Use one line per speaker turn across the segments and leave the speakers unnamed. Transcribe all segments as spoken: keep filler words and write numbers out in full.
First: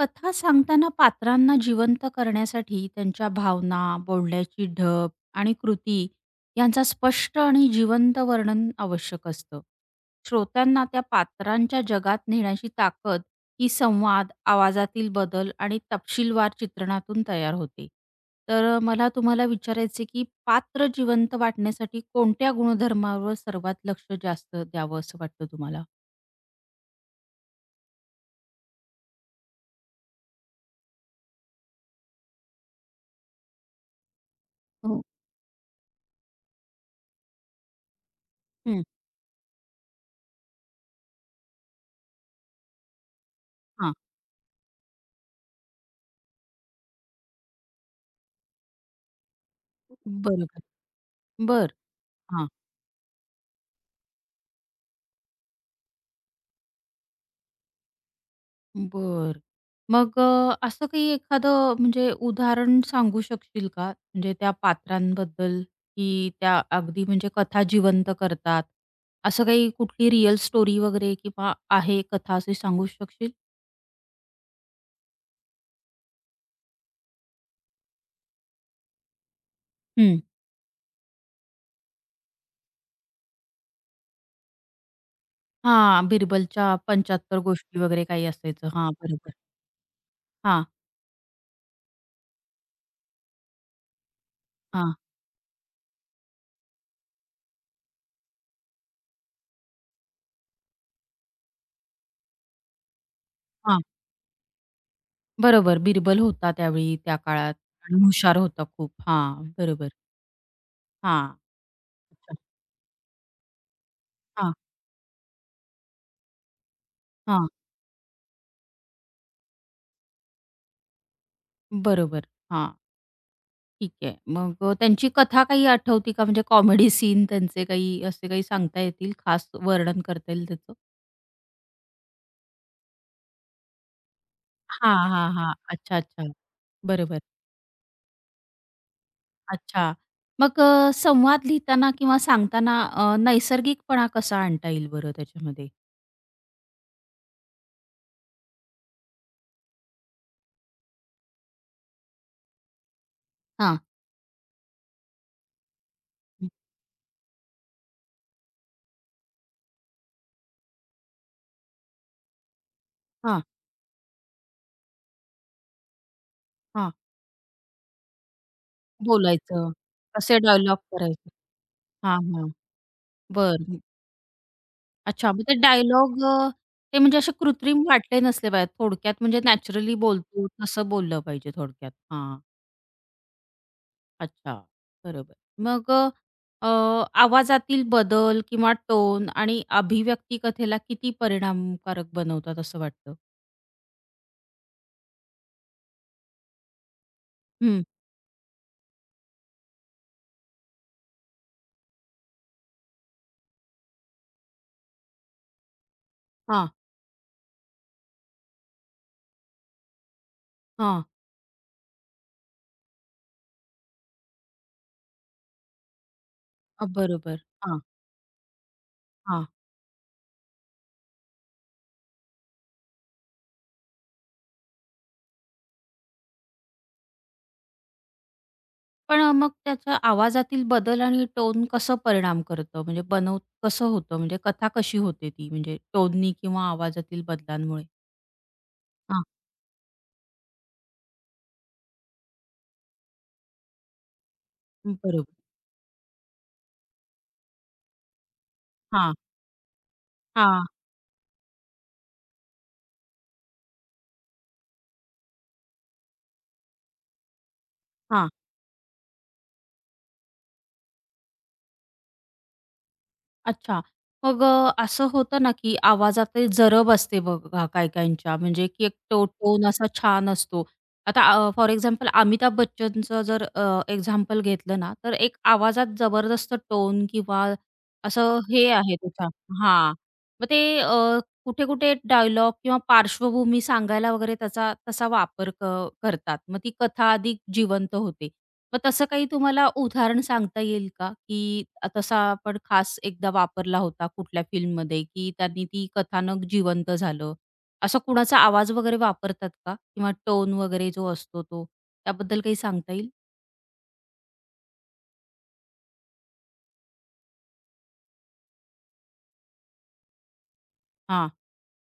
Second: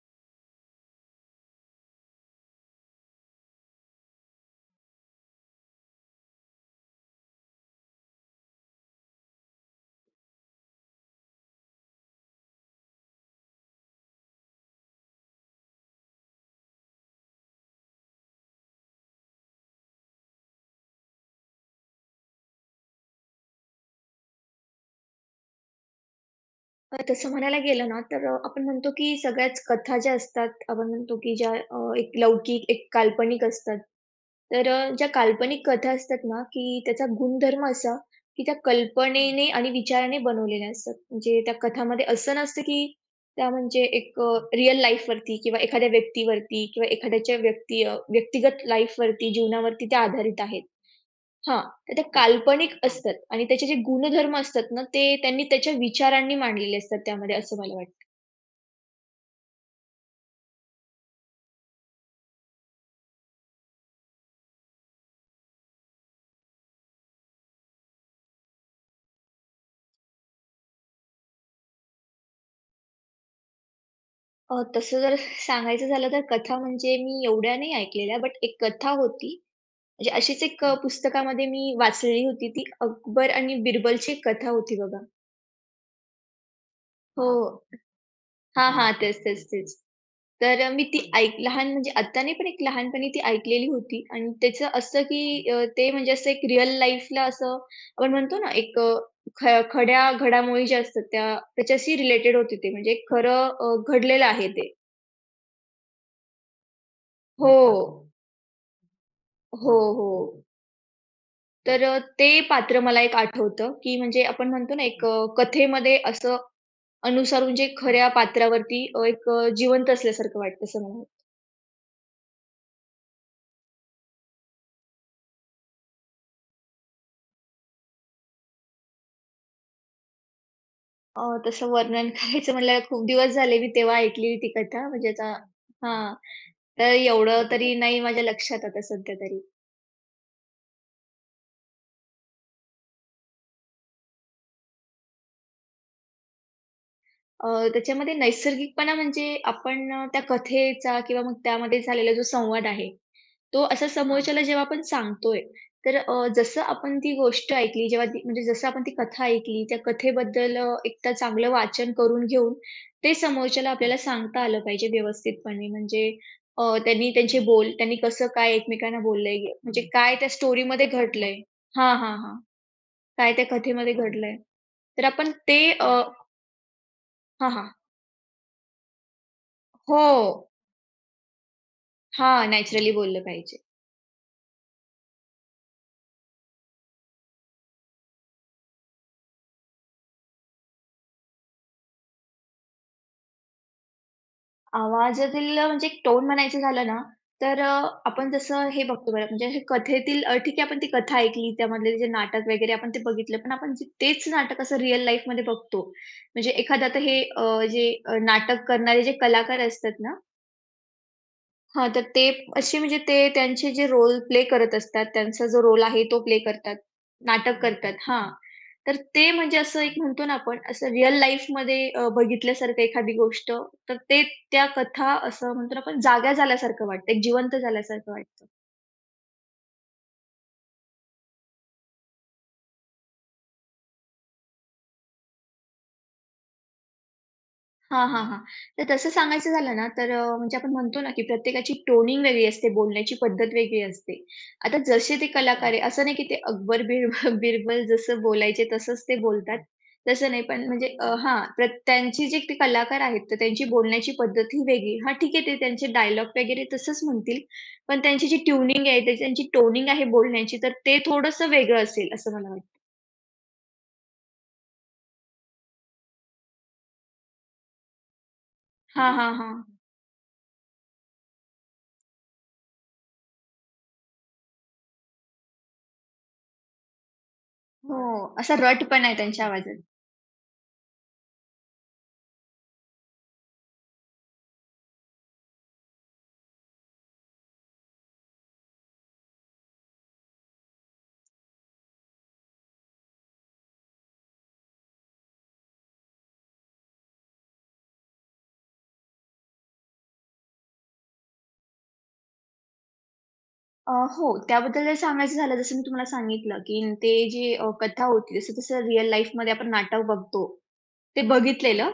कथा सांगताना पात्रांना जिवंत करण्यासाठी त्यांच्या भावना, बोलण्याची ढब आणि कृती यांचा स्पष्ट आणि जिवंत वर्णन आवश्यक असतं. श्रोत्यांना त्या पात्रांच्या जगात नेण्याची ताकद ही संवाद, आवाजातील बदल आणि तपशीलवार चित्रणातून तयार होते. तर मला तुम्हाला विचारायचे की पात्र जिवंत वाटण्यासाठी कोणत्या गुणधर्मावर सर्वात लक्ष जास्त द्यावं असं वाटतं तुम्हाला?
अ, तसं म्हणायला गेलं ना, तर अ, आपण म्हणतो की सगळ्याच कथा ज्या असतात, आपण म्हणतो की ज्या अ, एक लौकिक, एक काल्पनिक असतात. तर अ,
हो.
ज्या काल्पनिक कथा असतात ना, की त्याचा गुणधर्म असा, की त्या
हं.
कल्पनेने आणि विचाराने बनवलेल्या असतात. म्हणजे त्या कथामध्ये असं नसतं की त्या म्हणजे
हां.
एक रिअल लाईफवरती किंवा एखाद्या व्यक्तीवरती किंवा एखाद्याच्या व्यक्ती अ, व्यक्तिगत लाईफवरती, जीवनावरती त्या आधारित
बरोबर.
आहेत. हां,
बरं.
तर त्या काल्पनिक असतात आणि त्याचे जे गुणधर्म असतात ना, ते त्यांनी त्याच्या विचारांनी मांडलेले असतात त्यामध्ये, असं मला वाटतं.
बरं. मग अ, असं काही एखादं म्हणजे उदाहरण सांगू शकशील का? म्हणजे त्या पात्रांबद्दल, की त्या अगदी म्हणजे कथा जिवंत करतात. असं काही कुठली रिअल स्टोरी वगैरे किंवा आहे कथा अशी सांगू शकशील?
अ, तसं जर सांगायचं झालं तर कथा म्हणजे मी एवढ्या नाही ऐकलेल्या, बट एक कथा होती, म्हणजे
हं.
अशीच एक अ, पुस्तकामध्ये मी वाचलेली होती ती अकबर आणि बिरबलची एक कथा होती बघा.
हां, बिरबलच्या
हो.
पंच्याहत्तर गोष्टी वगैरे काही
हां,
असायचं. हां,
हां. तेच,
बरोबर.
तेच, तेच. तर
हां,
अ, मी ती हं. ऐक लहान म्हणजे आत्ता नाही, पण एक लहानपणी ती ऐकलेली होती आणि त्याचं
हां,
असं की अ, ते म्हणजे असं एक रिअल लाईफला असं आपण म्हणतो ना, एक अ, ख खड्या घडामोडी ज्या असतात त्या त्याच्याशी रिलेटेड होती ते. म्हणजे खरं अ,
हां.
घडलेलं आहे ते.
बरोबर. बिरबल होता त्यावेळी त्या काळात
हो.
आणि हुशार होता खूप. हां,
हो,
बरोबर.
हो.
हां.
तर अ, ते
अच्छा.
पात्र मला एक आठवतं, की म्हणजे आपण
हां,
म्हणतो ना, एक अ, कथेमध्ये असं
हां.
अनुसरून जे खऱ्या पात्रावरती अ, एक अ, जिवंत असल्यासारखं वाटतं असं मला
बरोबर. हां. ठीक आहे. मग अ, त्यांची कथा काही आठवती का? म्हणजे कॉमेडी सीन त्यांचे काही असे काही सांगता येतील? खास वर्णन करता येईल त्याचं?
अ, तसं वर्णन करायचं म्हणलं खूप दिवस झाले मी तेव्हा ऐकलेली ती कथा
हां,
म्हणजे
हां,
आता
हां. अच्छा,
हां.
अच्छा.
तर
बरोबर.
एवढं तरी नाही माझ्या लक्षात आता सध्या तरी.
अच्छा. मग अ, संवाद लिहिताना किंवा सांगताना अ, नैसर्गिकपणा कसा आणता येईल बरं त्याच्यामध्ये?
अ, त्याच्यामध्ये नैसर्गिकपणा म्हणजे आपण अ, त्या कथेचा किंवा मग त्यामध्ये झालेला जो संवाद आहे, तो
हां,
असा हां. समोरच्याला जेव्हा आपण सांगतोय, तर अ,
हं.
जसं आपण ती गोष्ट ऐकली, जेव्हा ती म्हणजे जसं आपण ती कथा ऐकली, त्या कथेबद्दल अ, एकदा चांगलं वाचन करून घेऊन ते
हां,
समोरच्याला आपल्याला सांगता आलं पाहिजे व्यवस्थितपणे. म्हणजे अ,
हां.
त्यांनी त्यांचे बोल त्यांनी कसं काय एकमेकांना बोललंय,
बोलायचं.
म्हणजे काय त्या
कसे डायलॉग
स्टोरीमध्ये
करायचे?
घडलंय हां, हां,
हां,
हां.
हां.
काय त्या
बरं.
कथेमध्ये घडलंय. तर आपण
अच्छा. मग ते
ते अ
डायलॉग अ, ते म्हणजे असे
हां. हां,
कृत्रिम वाटले नसले पाहिजेत. थोडक्यात म्हणजे नॅचरली
हो.
बोलतो तसं बोललं पाहिजे थोडक्यात. हां.
हां, नॅचरली बोललं पाहिजे.
अच्छा, बरोबर. मग अ, आवाजातील बदल किंवा टोन आणि अभिव्यक्ती कथेला किती परिणामकारक बनवतात असं वाटतं?
आवाजातील अ, म्हणजे एक टोन म्हणायचं झालं ना, तर अ,
हं.
आपण जसं हे बघतो बरं म्हणजे असे कथेतील अ, ठीक आहे आपण ती कथा ऐकली, त्यामधले जे नाटक वगैरे आपण ते बघितलं. पण आपण जे तेच नाटक असं रिअल लाईफमध्ये बघतो. म्हणजे
हां,
एखादं आता हे अ, जे अ, नाटक करणारे जे कलाकार असतात ना,
हां.
हां, तर ते असे म्हणजे ते त्यांचे जे रोल प्ले करत असतात, त्यांचा जो रोल आहे तो प्ले करतात.
अ, बरोबर.
नाटक
हां,
करतात बरोबर. हां. तर ते
हां.
म्हणजे असं एक म्हणतो ना आपण असं रिअल लाईफमध्ये अ, बघितल्यासारखं एखादी गोष्ट, तर ते त्या कथा असं म्हणतो ना आपण जाग्या झाल्यासारखं वाटतं, एक जिवंत झाल्यासारखं वाटतं.
पण अ, मग त्याचा आवाजातील बदल आणि टोन कसं परिणाम करतं? म्हणजे बनव कसं होतं? म्हणजे कथा कशी होते ती? म्हणजे टोननी किंवा आवाजातील बदलांमुळे?
हां, हां, हां. तर तसं
हां,
सांगायचं झालं ना, तर अ, म्हणजे आपण म्हणतो ना, की प्रत्येकाची टोनिंग वेगळी असते, बोलण्याची पद्धत वेगळी असते. आता जसे ते
बरोबर.
कलाकार आहे, असं नाही की ते अकबर बिरबल बिरबल जसं बोलायचे तसंच
हां,
ते बोलतात, तसं नाही.
हां,
पण म्हणजे अ, हां, प्र त्यांची जे ते कलाकार आहेत, तर त्यांची बोलण्याची पद्धत ही वेगळी. हां, ठीक आहे, ते त्यांचे डायलॉग वगैरे तसंच म्हणतील, पण त्यांची
हां.
जी ट्यूनिंग आहे, त्याची त्यांची टोनिंग आहे बोलण्याची, तर ते थोडंसं वेगळं असेल, असं मला वाटतं.
अच्छा. मग अ, असं होतं ना, की आवाजात जरब असते बघा काही-काहींच्या म्हणजे की एक
हां,
टो
हां, हां.
टोन असा छान असतो. आता फॉर एक्झाम्पल अमिताभ बच्चनचं जर अ, एक्झाम्पल घेतलं ना, तर एक आवाजात जबरदस्त टोन किंवा
हो,
असं
असा
हे आहे
रटपणा आहे
त्याच्या
त्यांच्या आवाजात.
हां. मग ते अ, कुठे-कुठे डायलॉग किंवा पार्श्वभूमी सांगायला वगैरे त्याचा तसा वापर क करतात. मग ती कथा अधिक जिवंत होते. मग तसं काही तुम्हाला उदाहरण सांगता येईल का, की तसा आपण खास एकदा वापरला होता कुठल्या फिल्ममध्ये, की त्यांनी ती कथानक जिवंत झालं? असा कुणाचा आवाज वगैरे वापरतात का? किंवा टोन वगैरे जो असतो तो, त्याबद्दल काही सांगता येईल?
अ, हो, त्याबद्दल जर सांगायचं झालं, जसं मी तुम्हाला सांगितलं, की न ते जे अ, कथा होती, जसं-जसं रिअल लाईफमध्ये आपण नाटक बघतो, ते
हां.
बघितलेलं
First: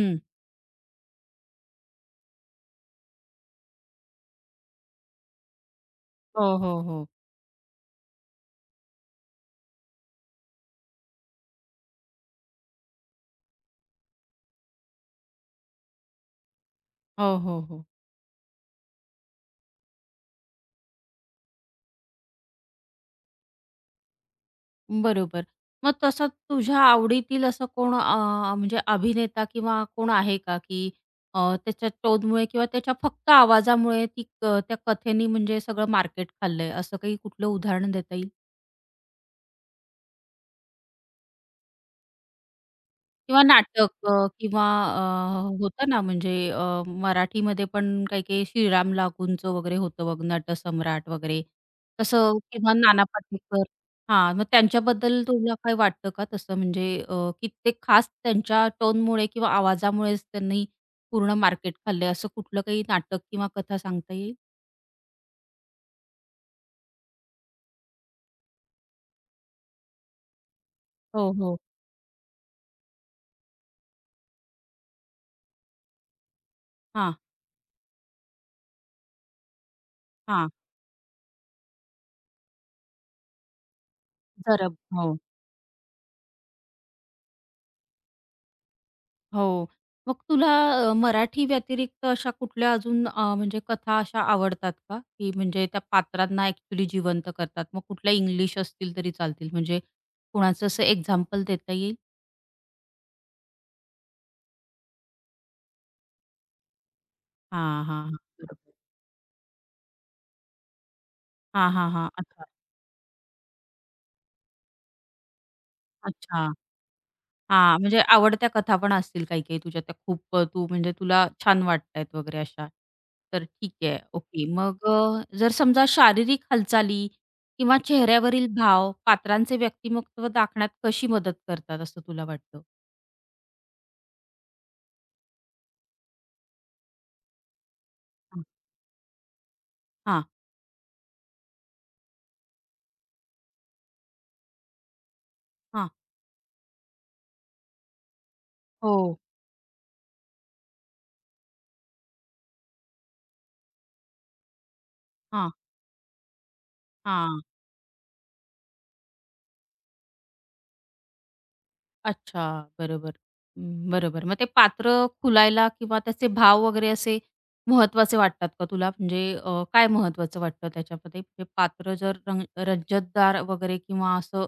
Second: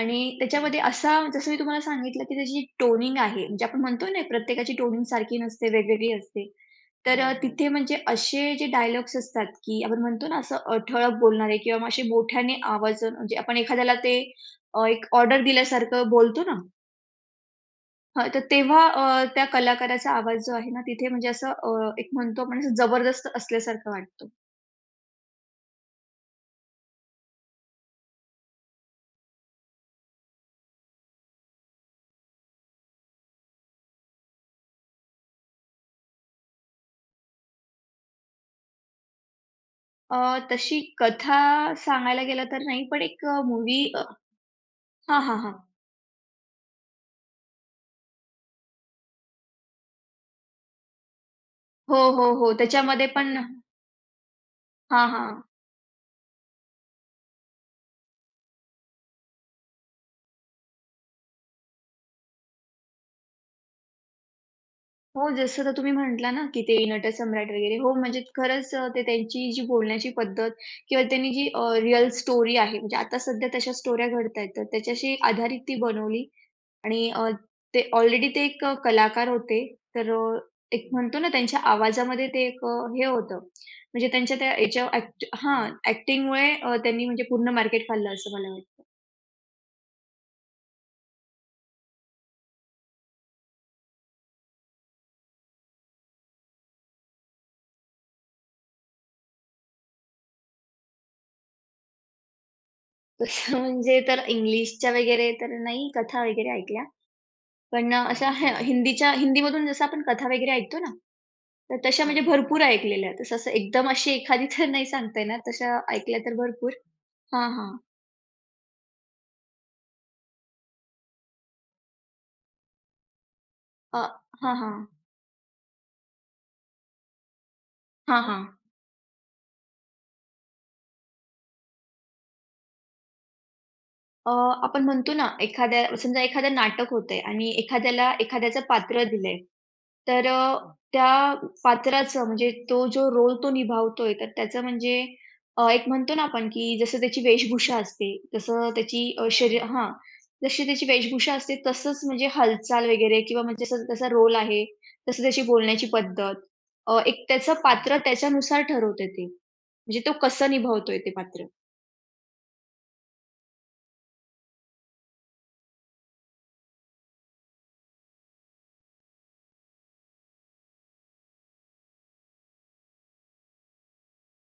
आणि त्याच्यामध्ये असा जसं मी तुम्हाला सांगितलं, की त्याची टोनिंग आहे, म्हणजे आपण म्हणतो ना, प्रत्येकाची टोनिंग सारखी नसते, वेगवेगळी असते.
हो, हो, हो.
तर अ, हो, हो. तिथे म्हणजे असे जे डायलॉग्स असतात, की आपण म्हणतो ना, असं अ, ठळक बोलणारे किंवा मग असे मोठ्याने आवाज म्हणजे आपण एखाद्याला ते अ, एक ऑर्डर दिल्यासारखं बोलतो ना.
हो, हो, हो.
हां, तर तेव्हा अ, त्या कलाकाराचा आवाज जो आहे ना, तिथे म्हणजे असं अ, एक म्हणतो आपण असं जबरदस्त असल्यासारखं वाटतो.
बरोबर. मग तसं तुझ्या आवडीतील असं कोण अ, म्हणजे अभिनेता किंवा कोण आहे का, की अ, त्याच्या टोनमुळे किंवा त्याच्या फक्त आवाजामुळे ती क त्या कथेनी म्हणजे सगळं मार्केट खाल्लंय, असं काही कुठलं उदाहरण देता येईल?
अ, तशी कथा सांगायला गेलं तर नाही, पण एक अ,
किंवा
मूव्ही अ,
नाटक अ, किंवा
हां,
अ, होतं ना म्हणजे अ, मराठीमध्ये पण काही-काही श्रीराम लागूंचं वगैरे होतं बघ, नटसम्राट वगैरे.
हो, हो,
तसं
हो.
किंवा नाना
त्याच्यामध्ये पण
पाटेकर हां, मग
हां,
त्यांच्याबद्दल
हां.
तुला काही वाटतं का तसं म्हणजे अ, की ते खास त्यांच्या टोनमुळे किंवा आवाजामुळेच त्यांनी पूर्ण मार्केट खाल्लंय, असं कुठलं काही नाटक किंवा कथा सांगता येईल?
हो, जसं आता तुम्ही म्हटला ना, की ते नटसम्राट वगैरे. हो, म्हणजे खरंच अ, ते त्यांची जी बोलण्याची पद्धत किंवा त्यांनी
हो,
जी
हो.
अ, रिअल स्टोरी आहे, म्हणजे आता सध्या तशा स्टोऱ्या घडतायत, तर त्याच्याशी आधारित ती बनवली आणि
हां,
अ, ते ऑलरेडी ते एक अ, कलाकार होते. तर अ,
हां.
एक म्हणतो ना, त्यांच्या आवाजामध्ये ते एक अ, हे होतं, म्हणजे त्यांच्या त्या
जरब.
याच्या
हो.
ॲक्ट हां, ॲक्टिंगमुळे त्यांनी म्हणजे पूर्ण मार्केट खाल्लं असं मला वाटतं.
हो. मग तुला अ, मराठी व्यतिरिक्त अशा कुठल्या अजून अ, म्हणजे कथा अशा आवडतात का? की म्हणजे त्या पात्रांना ॲक्चुअली जिवंत करतात. मग कुठल्या इंग्लिश असतील तरी चालतील. म्हणजे कोणाचं असं एक्झाम्पल देता येईल?
तसं म्हणजे तर इंग्लिशच्या वगैरे तर नाही कथा वगैरे ऐकल्या.
हां,
पण अ,
हां, हां.
अशा ह
बरोबर.
हिंदीच्या हिंदीमधून जसं आपण कथा वगैरे ऐकतो ना,
हां,
तर
हां,
तशा
हां.
म्हणजे
अच्छा.
भरपूर ऐकलेल्या. तसं असं एकदम अशी एखादी तर नाही सांगता येणार, तशा ऐकल्या तर
अच्छा.
भरपूर. हां, हां.
हां, म्हणजे आवडत्या कथा पण असतील काही-काही तुझ्या त्या खूप अ, तू म्हणजे तुला छान वाटतायत वगैरे अशा. तर ठीक आहे.
अ,
ओके.
हां, हां.
मग अ, जर समजा शारीरिक हालचाली किंवा
हां, हां.
चेहऱ्यावरील भाव पात्रांचे व्यक्तिमत्व दाखण्यात कशी मदत करतात असं तुला वाटतं?
अ, आपण म्हणतो ना, एखाद्या समजा एखादं नाटक होतंय आणि एखाद्याला
हं.
एखाद्याचं पात्र दिलंय.
हां,
तर अ, हं. त्या पात्राचं म्हणजे तो जो रोल तो निभावतोय, तर त्याचं म्हणजे अ, एक
हां.
म्हणतो ना आपण, की जसं त्याची वेशभूषा असते, तसं त्याची
हो.
अ, हो. शरीर हां, जशी त्याची वेशभूषा असते तसंच म्हणजे हालचाल वगैरे किंवा म्हणजे जसं त्याचा रोल आहे, तसं त्याची
हां,
बोलण्याची पद्धत. अ, एक
हां.
त्याचं पात्र त्याच्यानुसार ठरवते ते. म्हणजे तो कसं निभावतोय ते पात्र.
अच्छा, बरोबर. अं, बरोबर. मग ते पात्र खुलायला किंवा त्याचे भाव वगैरे असे महत्त्वाचे वाटतात का तुला? म्हणजे अ, काय महत्त्वाचं वाटतं त्याच्यामध्ये? म्हणजे पात्र जर रंग रजतदार वगैरे किंवा असं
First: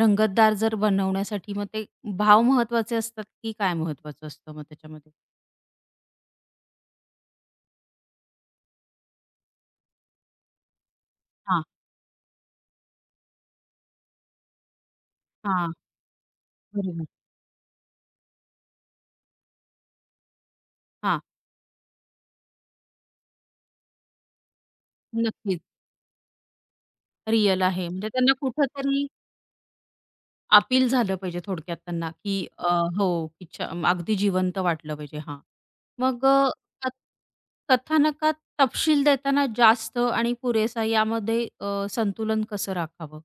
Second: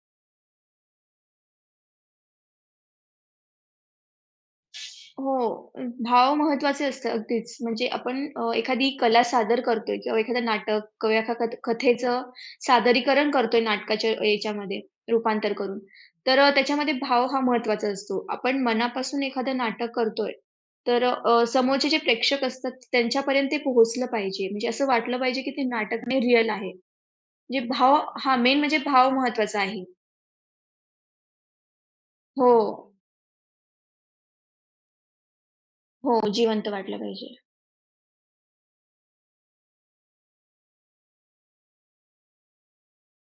रंगतदार जर बनवण्यासाठी मग ते भाव महत्त्वाचे असतात की काय महत्त्वाचं असतं मग त्याच्यामध्ये?
हो. अ, भाव महत्त्वाचे असतात अगदीच. म्हणजे आपण अ, एखादी कला सादर करतोय किंवा एखादं नाटक किंवा एका कथ
हां,
कथेचं सादरीकरण करतोय नाटकाच्या याच्यामध्ये रूपांतर
हां,
करून. तर अ, त्याच्यामध्ये
बरोबर.
भाव हा महत्त्वाचा असतो. आपण मनापासून एखादं नाटक करतोय, तर
हां,
अ, समोरचे जे प्रेक्षक असतात त्यांच्यापर्यंत ते पोहोचलं पाहिजे. म्हणजे असं वाटलं पाहिजे, की
नक्कीच.
ते नाटक नाही रिअल आहे.
रिअल
म्हणजे
आहे.
भाव
म्हणजे त्यांना
हा मेन म्हणजे
कुठेतरी
भाव महत्त्वाचा आहे.
अपील झालं पाहिजे थोडक्यात त्यांना, की
हो.
अ, हो, की छ अगदी जिवंत वाटलं पाहिजे. हां.
हो,
मग अ,
जिवंत
कथ
वाटलं पाहिजे.
कथानकात तपशील देताना जास्त आणि पुरेसा यामध्ये अ, संतुलन कसं राखावं?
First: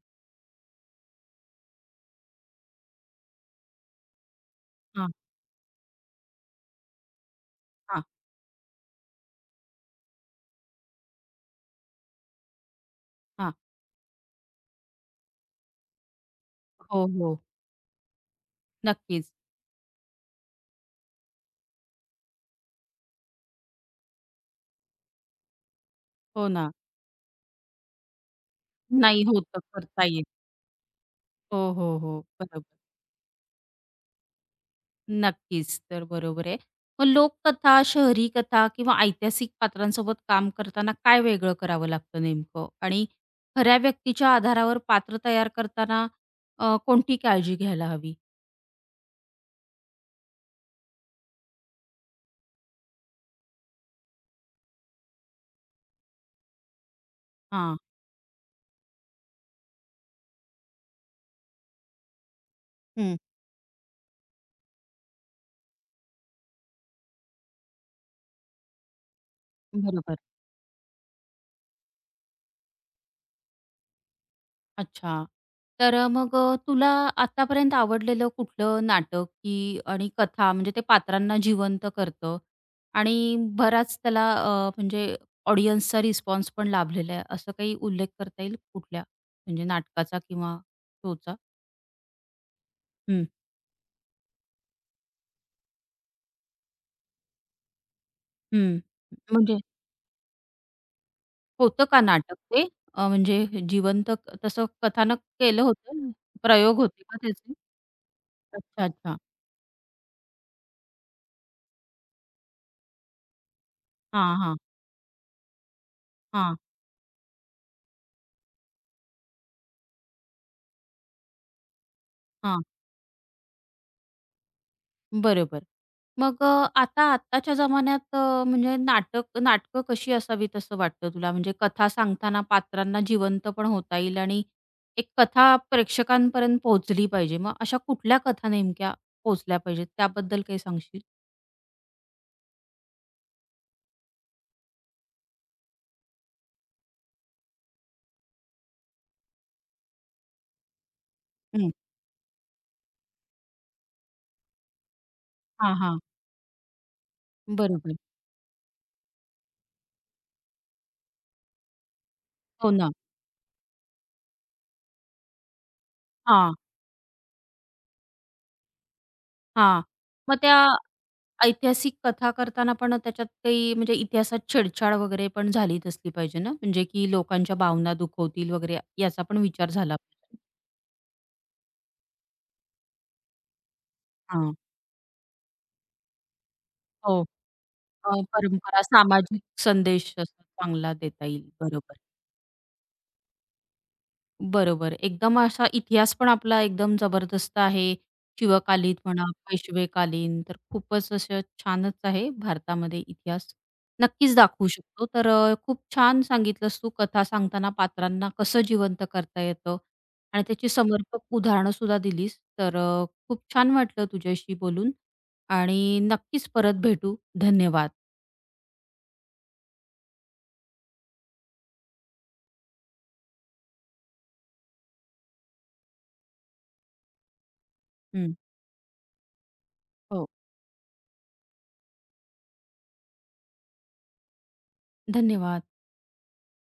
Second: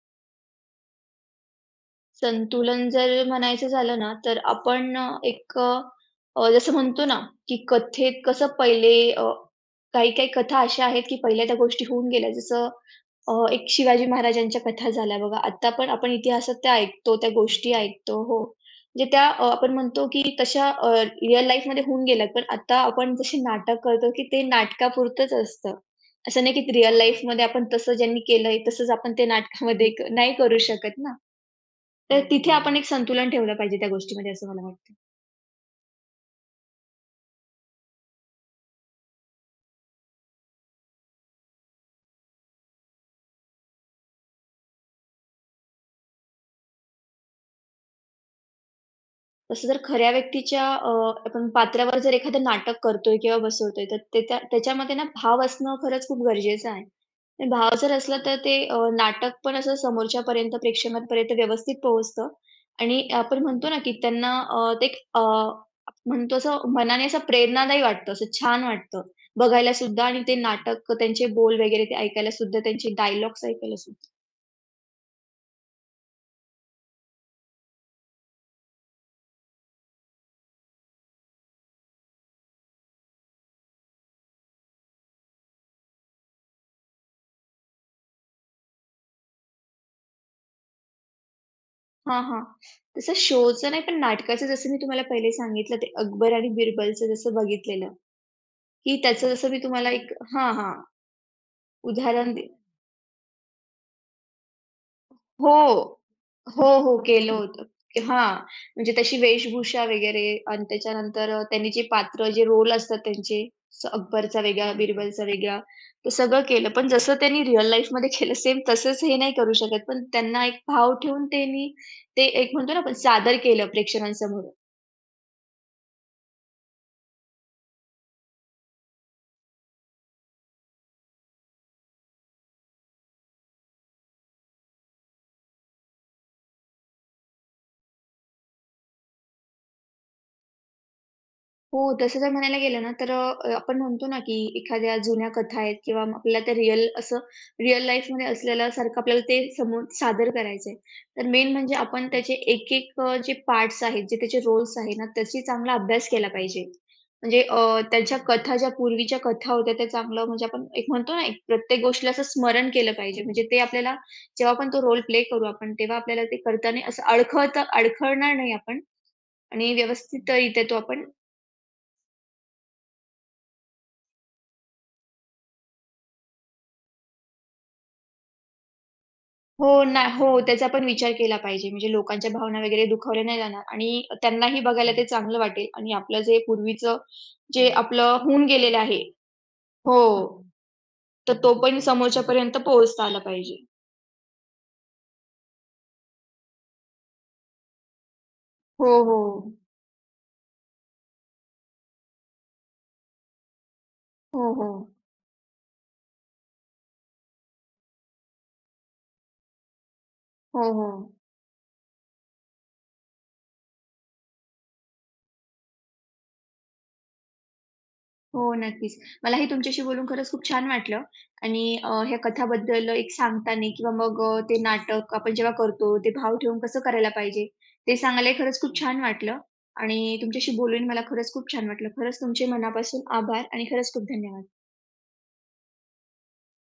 संतुलन जर म्हणायचं झालं ना, तर आपण अ,
हां,
एक अ, जसं म्हणतो ना, की
हां,
कथेत कसं पहिले अ, काही-काही कथा अशा आहेत, की पहिल्या त्या गोष्टी होऊन गेल्या. जसं अ,
हां.
एक शिवाजी महाराजांच्या कथा झाल्या बघा. आत्ता पण आपण इतिहासात त्या
हो,
ऐकतो, त्या
हो.
गोष्टी ऐकतो हो. म्हणजे त्या
नक्कीच.
अ, आपण म्हणतो, की तशा अ, रिअल लाईफमध्ये होऊन गेल्यात. पण आता आपण जशी नाटक करतो, की ते नाटकापुरतंच असतं. असं
हो
नाही, की
ना.
रिअल लाईफमध्ये आपण तसं ज्यांनी केलंय तसंच आपण
नाही
ते
होतं,
नाटकामध्ये
करता
क
येत.
नाही करू शकत ना.
हो, हो,
तर
हो.
तिथे
बरोबर.
आपण एक संतुलन ठेवलं पाहिजे त्या गोष्टीमध्ये असं मला वाटतं.
नक्कीच. तर बरोबर आहे. मग लोककथा, शहरी कथा किंवा ऐतिहासिक पात्रांसोबत काम करताना काय वेगळं करावं लागतं नेमकं? आणि खऱ्या व्यक्तीच्या आधारावर पात्र तयार करताना अ, कोणती काळजी घ्यायला हवी?
तसं जर खऱ्या व्यक्तीच्या अ, आपण पात्रावर जर एखादं नाटक करतोय किंवा बसवतोय तर ते त्या त्याच्यामध्ये ना भाव असणं खरंच खूप गरजेचं आहे. आणि भाव
हां.
जर असला तर ते अ, नाटक पण असं समोरच्यापर्यंत, प्रेक्षकांपर्यंत व्यवस्थित पोहोचतं आणि
हं.
आपण म्हणतो ना, की त्यांना अ, ते एक अ, म्हणतो असं मनाने असं प्रेरणादायी वाटतं, असं छान वाटतं बघायलासुद्धा
बरोबर.
आणि ते नाटक त्यांचे बोल वगैरे ते ऐकायलासुद्धा, त्यांचे डायलॉग्स ऐकायलासुद्धा.
अच्छा. तर अ, मग अ, तुला आतापर्यंत आवडलेलं कुठलं नाटक की आणि कथा म्हणजे ते पात्रांना जिवंत करतं आणि बराच त्याला अ, म्हणजे ऑडियन्सचा रिस्पॉन्स पण लाभलेला आहे, असं काही उल्लेख करता येईल कुठल्या? म्हणजे नाटकाचा किंवा शोचा?
हां, हां. तसं
हं,
शोचं नाही, पण नाटकाचं जसं मी तुम्हाला पहिले सांगितलं ते अकबर आणि बिरबलचं जसं बघितलेलं,
हं.
की त्याचं जसं
म्हणजे
मी तुम्हाला एक हां, हां.
होतं का
उदाहरण
नाटक
दे
ते? अ, म्हणजे जिवंत क- तसं कथानक केलं
हो.
होतं?
हो,
प्रयोग
हो.
होते का
केलं
त्याचे?
होतं. हां,
अच्छा,
म्हणजे तशी
अच्छा.
वेशभूषा वगैरे आणि त्याच्यानंतर अ, त्यांनी जे पात्र, जे रोल असतात त्यांचे, असं अकबरचा
हां.
वेगळा, बिरबलचा वेगळा, ते सगळं
हां,
केलं. पण जसं त्यांनी रिअल लाईफमध्ये केलं सेम तसंच हे नाही करू शकत. पण त्यांना एक भाव ठेवून त्यांनी ते एक
हां.
म्हणतो ना आपण सादर केलं प्रेक्षकांसमोर.
बरोबर. मग अ, आता आत्ताच्या जमान्यात अ, म्हणजे नाटक नाटकं कशी असावीत असं वाटतं तुला? म्हणजे कथा सांगताना पात्रांना जिवंत पण होता येईल आणि एक कथा प्रेक्षकांपर्यंत पोहोचली पाहिजे. मग अशा कुठल्या कथा नेमक्या पोहोचल्या पाहिजेत त्याबद्दल काही सांगशील?
हो, तसं जर म्हणायला गेलं ना, तर अ, आपण म्हणतो ना, की एखाद्या जुन्या कथा आहेत किंवा मग आपल्याला ते रिअल असं रिअल लाईफमध्ये असलेल्यासारखं आपल्याला ते समोर सादर करायचं तर मेन
हं.
म्हणजे आपण त्याचे एक-एक अ, जे पार्ट्स आहेत, जे त्याचे रोल्स आहेत ना, त्याची चांगला
हां, हां.
अभ्यास केला पाहिजे. म्हणजे अ,
बरोबर.
त्याच्या कथा ज्या पूर्वीच्या कथा होत्या, त्या चांगलं म्हणजे आपण एक म्हणतो ना, एक प्रत्येक गोष्टीला असं स्मरण
हो
केलं
ना.
पाहिजे. म्हणजे ते आपल्याला जेव्हा आपण तो रोल प्ले करू आपण, तेव्हा आपल्याला ते
हां,
करताना असं अडखळता अडखळणार नाही आपण आणि
हां. मग त्या
व्यवस्थितरित्या तो आपण
ऐतिहासिक कथा करताना पण त्याच्यात काही म्हणजे इतिहासात छेडछाड वगैरे पण झालीच असली पाहिजे ना? म्हणजे की लोकांच्या भावना दुखवतील वगैरे याचा पण विचार
हो
झाला
ना हो,
पाहिजे.
त्याचा पण विचार केला पाहिजे. म्हणजे लोकांच्या भावना वगैरे दुखावल्या नाही जाणार आणि
हां.
त्यांनाही बघायला ते चांगलं वाटेल आणि आपलं जे पूर्वीचं
हो.
जे
अ,
आपलं होऊन गेलेलं
परंपरा,
आहे
सामाजिक
हो,
संदेश
हं.
असा चांगला देता
तर
येईल.
तो पण
बरोबर.
समोरच्यापर्यंत पोहोचता आला पाहिजे.
बरोबर. एकदम असा इतिहास पण आपला एकदम जबरदस्त आहे.
हो,
शिवकालीन
हो.
म्हणा, पेशवेकालीन तर खूपच असं छानच आहे भारतामध्ये इतिहास. नक्कीच
हो,
दाखवू
हो.
शकतो. तर अ, खूप छान सांगितलंस तू कथा सांगताना पात्रांना कसं जिवंत करता येतं आणि
हो,
त्याची
हो.
समर्पक उदाहरणं सुद्धा दिलीस. तर अ, खूप छान वाटलं तुझ्याशी बोलून आणि नक्कीच परत भेटू. धन्यवाद.
हो, नक्कीच. मलाही तुमच्याशी बोलून खरंच खूप छान वाटलं आणि अ, ह्या कथाबद्दल एक सांगताना किंवा मग अ, ते नाटक आपण जेव्हा करतो, ते भाव ठेवून कसं करायला पाहिजे, ते
हं.
सांगायलाही खरंच खूप हं. छान वाटलं आणि
हो.
तुमच्याशी बोलून मला खरंच खूप छान वाटलं. खरंच तुमचे मनापासून आभार आणि खरंच खूप धन्यवाद.
धन्यवाद.